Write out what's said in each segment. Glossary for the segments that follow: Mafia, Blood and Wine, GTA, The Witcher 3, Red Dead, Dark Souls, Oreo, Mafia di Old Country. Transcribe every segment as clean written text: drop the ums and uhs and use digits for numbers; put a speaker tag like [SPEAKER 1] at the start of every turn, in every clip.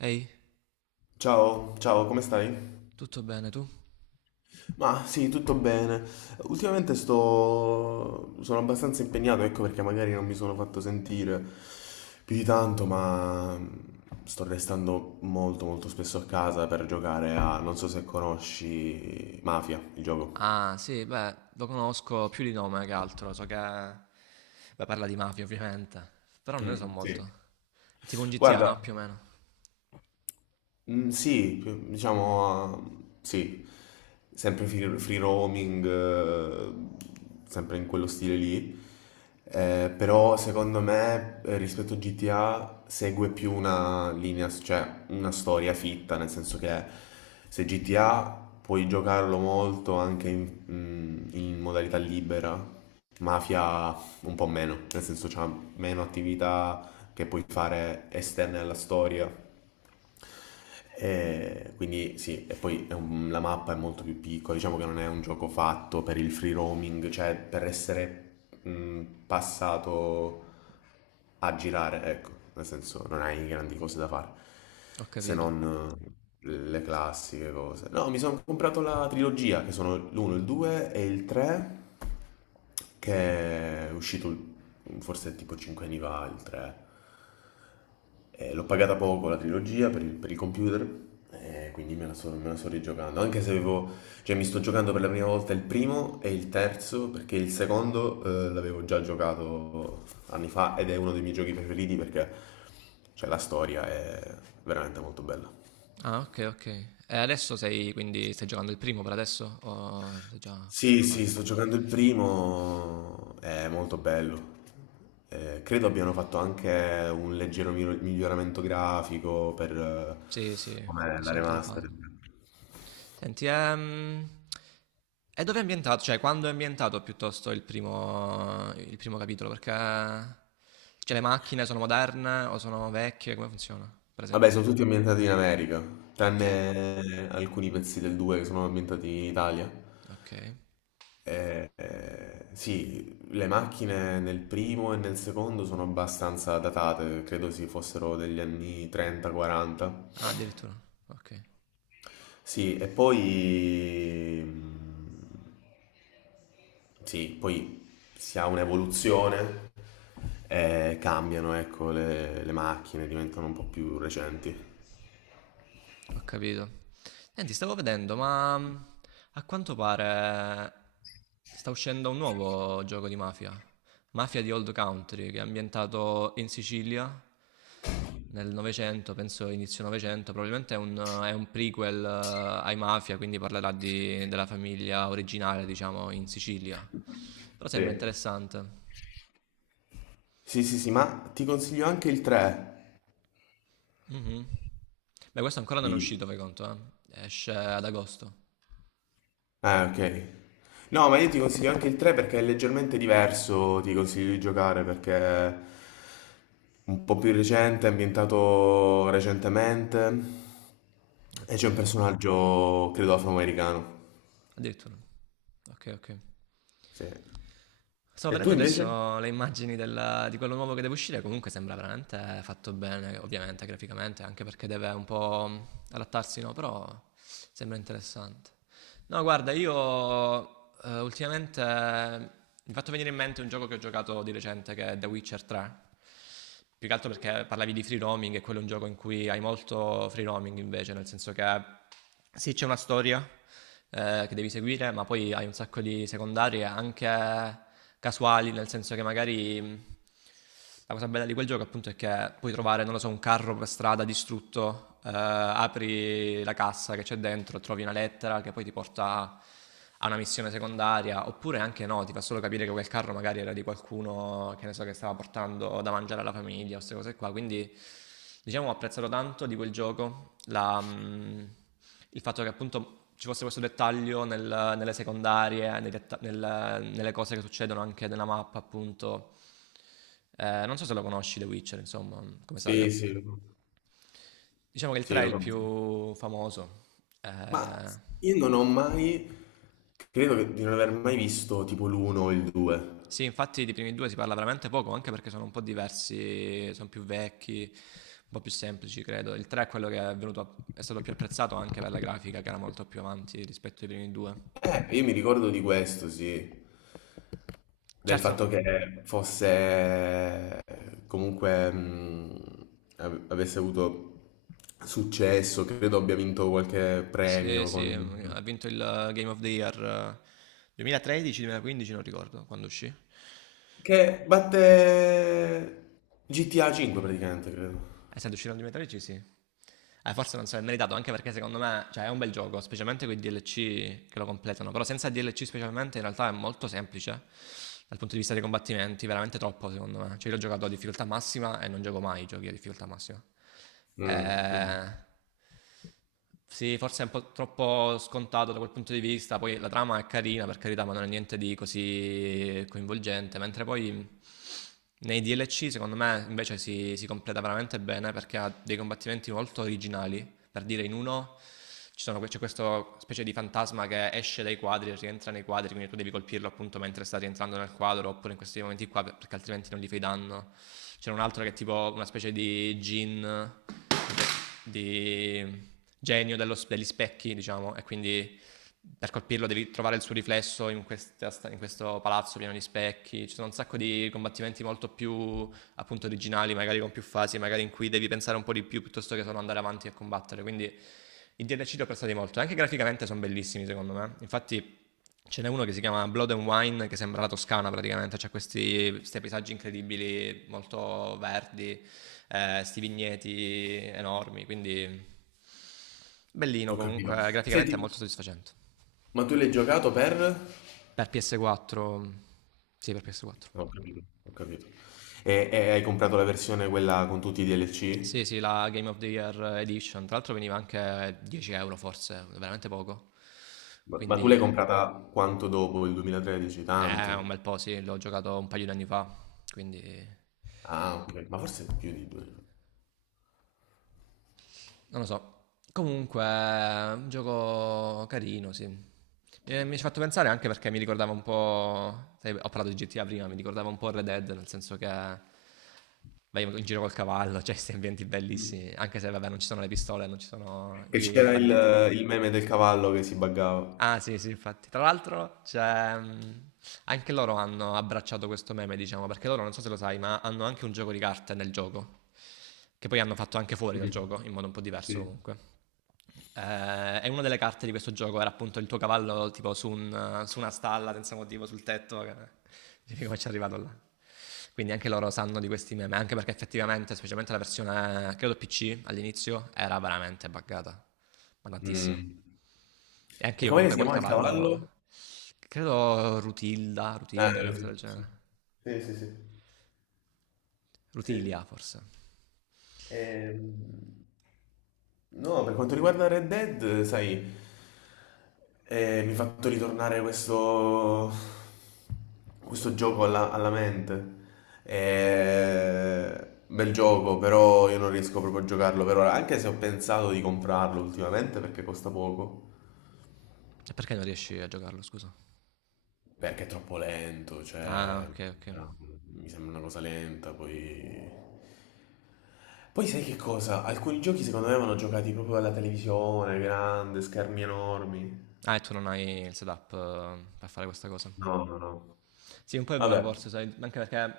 [SPEAKER 1] Ehi,
[SPEAKER 2] Ciao, ciao, come stai?
[SPEAKER 1] tutto bene tu?
[SPEAKER 2] Ma sì, tutto bene. Ultimamente sono abbastanza impegnato, ecco perché magari non mi sono fatto sentire più di tanto, ma sto restando molto molto spesso a casa per giocare a, non so se conosci, Mafia, il gioco.
[SPEAKER 1] Ah, sì, beh, lo conosco più di nome che altro, so che. Beh, parla di mafia ovviamente, però non ne so
[SPEAKER 2] Mm, sì.
[SPEAKER 1] molto. È tipo un GTA,
[SPEAKER 2] Guarda,
[SPEAKER 1] no? Più o meno.
[SPEAKER 2] mm, sì, diciamo, sì, sempre free roaming, sempre in quello stile lì. Però secondo me rispetto a GTA segue più una linea, cioè una storia fitta, nel senso che se GTA puoi giocarlo molto anche in modalità libera. Mafia un po' meno, nel senso c'ha meno attività che puoi fare esterne alla storia. E quindi sì, e poi la mappa è molto più piccola, diciamo che non è un gioco fatto per il free roaming, cioè per essere mh, passato a girare, ecco, nel senso non hai grandi cose da fare,
[SPEAKER 1] Ho
[SPEAKER 2] se
[SPEAKER 1] capito.
[SPEAKER 2] non le classiche cose. No, mi sono comprato la trilogia, che sono l'1, il 2 e il 3, che è uscito forse tipo 5 anni fa, il 3. L'ho pagata poco la trilogia per il computer, quindi me la sto rigiocando. Anche se avevo, cioè, mi sto giocando per la prima volta il primo e il terzo, perché il secondo l'avevo già giocato anni fa ed è uno dei miei giochi preferiti perché cioè, la storia è veramente molto bella.
[SPEAKER 1] Ah, ok, ok. E adesso sei, quindi stai giocando il primo per adesso? O sei già
[SPEAKER 2] Sì, sì,
[SPEAKER 1] avanti?
[SPEAKER 2] sto giocando il primo, è molto bello. Credo abbiano fatto anche un leggero miglioramento grafico per
[SPEAKER 1] Sì, sì,
[SPEAKER 2] come
[SPEAKER 1] di
[SPEAKER 2] la
[SPEAKER 1] solito lo
[SPEAKER 2] remastered.
[SPEAKER 1] fanno. Senti, e dove è ambientato? Cioè, quando è ambientato piuttosto il primo capitolo? Perché cioè, le macchine sono moderne o sono vecchie? Come funziona, per
[SPEAKER 2] Vabbè,
[SPEAKER 1] esempio?
[SPEAKER 2] sono tutti ambientati in America,
[SPEAKER 1] Ok,
[SPEAKER 2] tranne alcuni pezzi del 2 che sono ambientati in Italia.
[SPEAKER 1] ok.
[SPEAKER 2] Sì, le macchine nel primo e nel secondo sono abbastanza datate, credo si fossero degli anni 30-40.
[SPEAKER 1] Ah, addirittura, ok.
[SPEAKER 2] Sì, e poi... sì, poi si ha un'evoluzione, cambiano, ecco, le macchine diventano un po' più recenti.
[SPEAKER 1] Ho capito. Senti, stavo vedendo, a quanto pare sta uscendo un nuovo gioco di mafia. Mafia di Old Country, che è ambientato in Sicilia nel Novecento, penso inizio Novecento. Probabilmente è un prequel ai Mafia, quindi parlerà della famiglia originale, diciamo, in Sicilia. Però sembra
[SPEAKER 2] Sì.
[SPEAKER 1] interessante.
[SPEAKER 2] Sì, sì, sì, ma ti consiglio anche il 3
[SPEAKER 1] Mhm. Beh, questo ancora non
[SPEAKER 2] di
[SPEAKER 1] è uscito, fai conto, eh. Esce ad agosto.
[SPEAKER 2] eh, ok. No, ma io ti consiglio anche il 3 perché è leggermente diverso, ti consiglio di giocare perché è un po' più recente, è ambientato recentemente e
[SPEAKER 1] Ok.
[SPEAKER 2] c'è un personaggio, credo, afroamericano.
[SPEAKER 1] Addirittura. Ok, ok.
[SPEAKER 2] Sì.
[SPEAKER 1] Sto
[SPEAKER 2] E tu
[SPEAKER 1] vedendo
[SPEAKER 2] invece?
[SPEAKER 1] adesso le immagini di quello nuovo che deve uscire, comunque sembra veramente fatto bene, ovviamente graficamente, anche perché deve un po' adattarsi, no? Però sembra interessante. No, guarda, io ultimamente mi è fatto venire in mente un gioco che ho giocato di recente che è The Witcher 3, più che altro perché parlavi di free roaming e quello è un gioco in cui hai molto free roaming invece, nel senso che sì, c'è una storia che devi seguire, ma poi hai un sacco di secondarie anche casuali, nel senso che magari la cosa bella di quel gioco appunto è che puoi trovare, non lo so, un carro per strada distrutto, apri la cassa che c'è dentro, trovi una lettera che poi ti porta ha una missione secondaria, oppure anche no, ti fa solo capire che quel carro magari era di qualcuno che ne so che stava portando da mangiare alla famiglia o queste cose qua. Quindi diciamo ho apprezzato tanto di quel gioco il fatto che appunto ci fosse questo dettaglio nelle secondarie, nei nelle cose che succedono anche nella mappa, appunto. Non so se lo conosci The Witcher, insomma, come saga.
[SPEAKER 2] Sì, sì, lo conosco.
[SPEAKER 1] Diciamo che il
[SPEAKER 2] Sì,
[SPEAKER 1] 3 è
[SPEAKER 2] lo
[SPEAKER 1] il
[SPEAKER 2] conosco.
[SPEAKER 1] più famoso. Eh,
[SPEAKER 2] Ma io non ho mai, di non aver mai visto tipo l'1 o il 2.
[SPEAKER 1] Sì, infatti dei primi due si parla veramente poco, anche perché sono un po' diversi, sono più vecchi, un po' più semplici, credo. Il 3 è quello che è stato più apprezzato anche per la grafica, che era molto più avanti rispetto ai primi due.
[SPEAKER 2] Io mi ricordo di questo, sì. Del
[SPEAKER 1] Certo,
[SPEAKER 2] fatto che fosse comunque avesse avuto successo, credo abbia vinto qualche
[SPEAKER 1] sì,
[SPEAKER 2] premio
[SPEAKER 1] sì,
[SPEAKER 2] con il gioco.
[SPEAKER 1] ha vinto il Game of the Year 2013-2015, non ricordo quando uscì.
[SPEAKER 2] Che batte GTA 5 praticamente, credo.
[SPEAKER 1] Essendo uscito all'alimentare sì. Forse non so, è meritato anche perché secondo me cioè, è un bel gioco, specialmente quei DLC che lo completano. Però senza DLC specialmente in realtà è molto semplice dal punto di vista dei combattimenti, veramente troppo secondo me. Cioè io l'ho giocato a difficoltà massima e non gioco mai i giochi a difficoltà massima.
[SPEAKER 2] Mm, mm,
[SPEAKER 1] Eh, sì, forse è un po' troppo scontato da quel punto di vista. Poi la trama è carina, per carità, ma non è niente di così coinvolgente. Mentre poi nei DLC, secondo me, invece si completa veramente bene perché ha dei combattimenti molto originali, per dire in uno c'è questa specie di fantasma che esce dai quadri e rientra nei quadri, quindi tu devi colpirlo appunto mentre sta rientrando nel quadro, oppure in questi momenti qua, perché altrimenti non gli fai danno. C'era un altro che è tipo una specie di genio degli specchi, diciamo, e quindi per colpirlo devi trovare il suo riflesso in questo palazzo pieno di specchi. Ci sono un sacco di combattimenti molto più appunto originali, magari con più fasi, magari in cui devi pensare un po' di più piuttosto che solo andare avanti e combattere. Quindi i DLC li ho apprezzati molto. Anche graficamente sono bellissimi, secondo me. Infatti, ce n'è uno che si chiama Blood and Wine, che sembra la Toscana praticamente. C'ha questi paesaggi incredibili, molto verdi, questi sti vigneti enormi. Quindi, bellino
[SPEAKER 2] ho
[SPEAKER 1] comunque.
[SPEAKER 2] capito.
[SPEAKER 1] Graficamente
[SPEAKER 2] Senti,
[SPEAKER 1] è molto soddisfacente.
[SPEAKER 2] ma tu l'hai giocato per? No,
[SPEAKER 1] Per PS4, sì, per PS4.
[SPEAKER 2] ho capito, ho capito. E hai comprato la versione quella con tutti i
[SPEAKER 1] Sì,
[SPEAKER 2] DLC?
[SPEAKER 1] sì, la Game of the Year Edition. Tra l'altro veniva anche 10 euro forse, veramente poco.
[SPEAKER 2] Ma tu l'hai
[SPEAKER 1] Quindi,
[SPEAKER 2] comprata quanto dopo il 2013?
[SPEAKER 1] un
[SPEAKER 2] Tanto.
[SPEAKER 1] bel po', sì, l'ho giocato un paio di anni fa, quindi
[SPEAKER 2] Ah, ok, ma forse più di due anni fa.
[SPEAKER 1] non lo so. Comunque, un gioco carino, sì. Mi ci ha fatto pensare anche perché mi ricordava un po', sai, ho parlato di GTA prima, mi ricordava un po' Red Dead, nel senso che vai in giro col cavallo, cioè questi ambienti
[SPEAKER 2] Mm.
[SPEAKER 1] bellissimi, anche se vabbè non ci sono le pistole, non ci sono
[SPEAKER 2] Che
[SPEAKER 1] i
[SPEAKER 2] c'era
[SPEAKER 1] banditi.
[SPEAKER 2] il meme del cavallo che si buggava.
[SPEAKER 1] Ah sì, sì, infatti. Tra l'altro, anche loro hanno abbracciato questo meme, diciamo, perché loro, non so se lo sai, ma hanno anche un gioco di carte nel gioco, che poi hanno fatto anche fuori dal
[SPEAKER 2] Mm.
[SPEAKER 1] gioco, in modo un po' diverso
[SPEAKER 2] Sì.
[SPEAKER 1] comunque. E una delle carte di questo gioco era appunto il tuo cavallo tipo su una stalla senza motivo, sul tetto, che dici: "Come c'è arrivato là?" Quindi anche loro sanno di questi meme, anche perché effettivamente, specialmente la versione credo PC all'inizio, era veramente buggata, ma tantissimo.
[SPEAKER 2] Mm.
[SPEAKER 1] E anche
[SPEAKER 2] E
[SPEAKER 1] io
[SPEAKER 2] com'è che
[SPEAKER 1] comunque
[SPEAKER 2] si
[SPEAKER 1] quel
[SPEAKER 2] chiamava il cavallo?
[SPEAKER 1] cavallo. Credo Rutilda, Rutilda, una cosa del
[SPEAKER 2] Sì.
[SPEAKER 1] genere.
[SPEAKER 2] Sì, sì, sì. Sì.
[SPEAKER 1] Rutilia,
[SPEAKER 2] Sì.
[SPEAKER 1] forse.
[SPEAKER 2] Ehm, No, per quanto riguarda Red Dead, sai, mi ha fatto ritornare questo gioco alla mente. Bel gioco, però io non riesco proprio a giocarlo per ora, anche se ho pensato di comprarlo ultimamente perché costa poco.
[SPEAKER 1] E perché non riesci a giocarlo, scusa?
[SPEAKER 2] Perché è troppo lento,
[SPEAKER 1] Ah,
[SPEAKER 2] cioè
[SPEAKER 1] ok, ok.
[SPEAKER 2] mi sembra una cosa lenta, poi. Poi sai che cosa? Alcuni giochi secondo me vanno giocati proprio alla televisione, grande, schermi enormi.
[SPEAKER 1] Ah, e tu non hai il setup per fare questa cosa.
[SPEAKER 2] No, no, no.
[SPEAKER 1] Sì, un po' è vero
[SPEAKER 2] Vabbè,
[SPEAKER 1] forse, sai, anche perché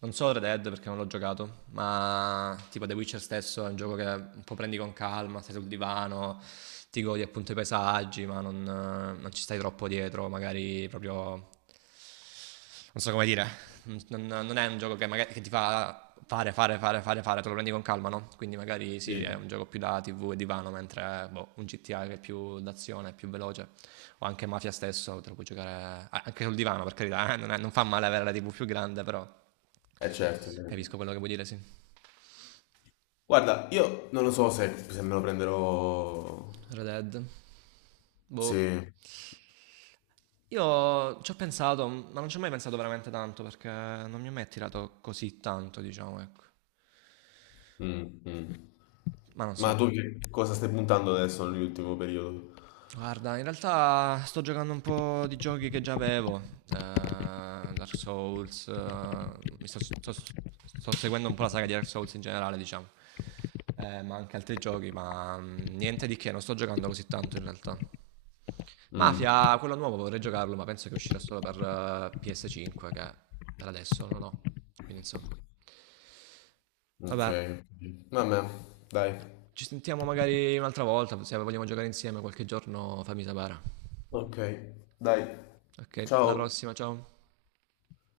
[SPEAKER 1] non so Red Dead perché non l'ho giocato, ma tipo The Witcher stesso è un gioco che un po' prendi con calma, stai sul divano, ti godi appunto i paesaggi, ma non ci stai troppo dietro, magari proprio. Non so come dire, non è un gioco che magari che ti fa fare, fare, fare, fare, fare, te lo prendi con calma, no? Quindi magari sì, è
[SPEAKER 2] sì,
[SPEAKER 1] un gioco più da TV e divano, mentre boh, un GTA che è più d'azione, è più veloce, o anche Mafia stesso, te lo puoi giocare anche sul divano, per carità, non fa male avere la TV più grande, però
[SPEAKER 2] è certo, sì.
[SPEAKER 1] capisco quello che vuoi dire, sì.
[SPEAKER 2] Guarda, io non lo so se me lo prenderò.
[SPEAKER 1] Red Dead. Boh.
[SPEAKER 2] Sì.
[SPEAKER 1] Io ci ho pensato, ma non ci ho mai pensato veramente tanto, perché non mi ha mai attirato così tanto, diciamo, ecco.
[SPEAKER 2] Mm, mm.
[SPEAKER 1] Ma non so.
[SPEAKER 2] Ma tu che cosa stai puntando adesso nell'ultimo periodo?
[SPEAKER 1] Guarda, in realtà sto giocando un po' di giochi che già avevo, Dark Souls, mi sto seguendo un po' la saga di Dark Souls in generale, diciamo. Ma anche altri giochi, niente di che, non sto giocando così tanto in realtà.
[SPEAKER 2] Mm,
[SPEAKER 1] Mafia,
[SPEAKER 2] ok,
[SPEAKER 1] quello nuovo vorrei giocarlo, ma penso che uscirà solo per PS5, che per adesso non ho, quindi insomma.
[SPEAKER 2] ok.
[SPEAKER 1] Vabbè,
[SPEAKER 2] Vabbè, dai.
[SPEAKER 1] ci sentiamo magari un'altra volta, se vogliamo giocare insieme qualche giorno fammi sapere.
[SPEAKER 2] Ok, dai,
[SPEAKER 1] Ok, alla
[SPEAKER 2] ciao.
[SPEAKER 1] prossima, ciao.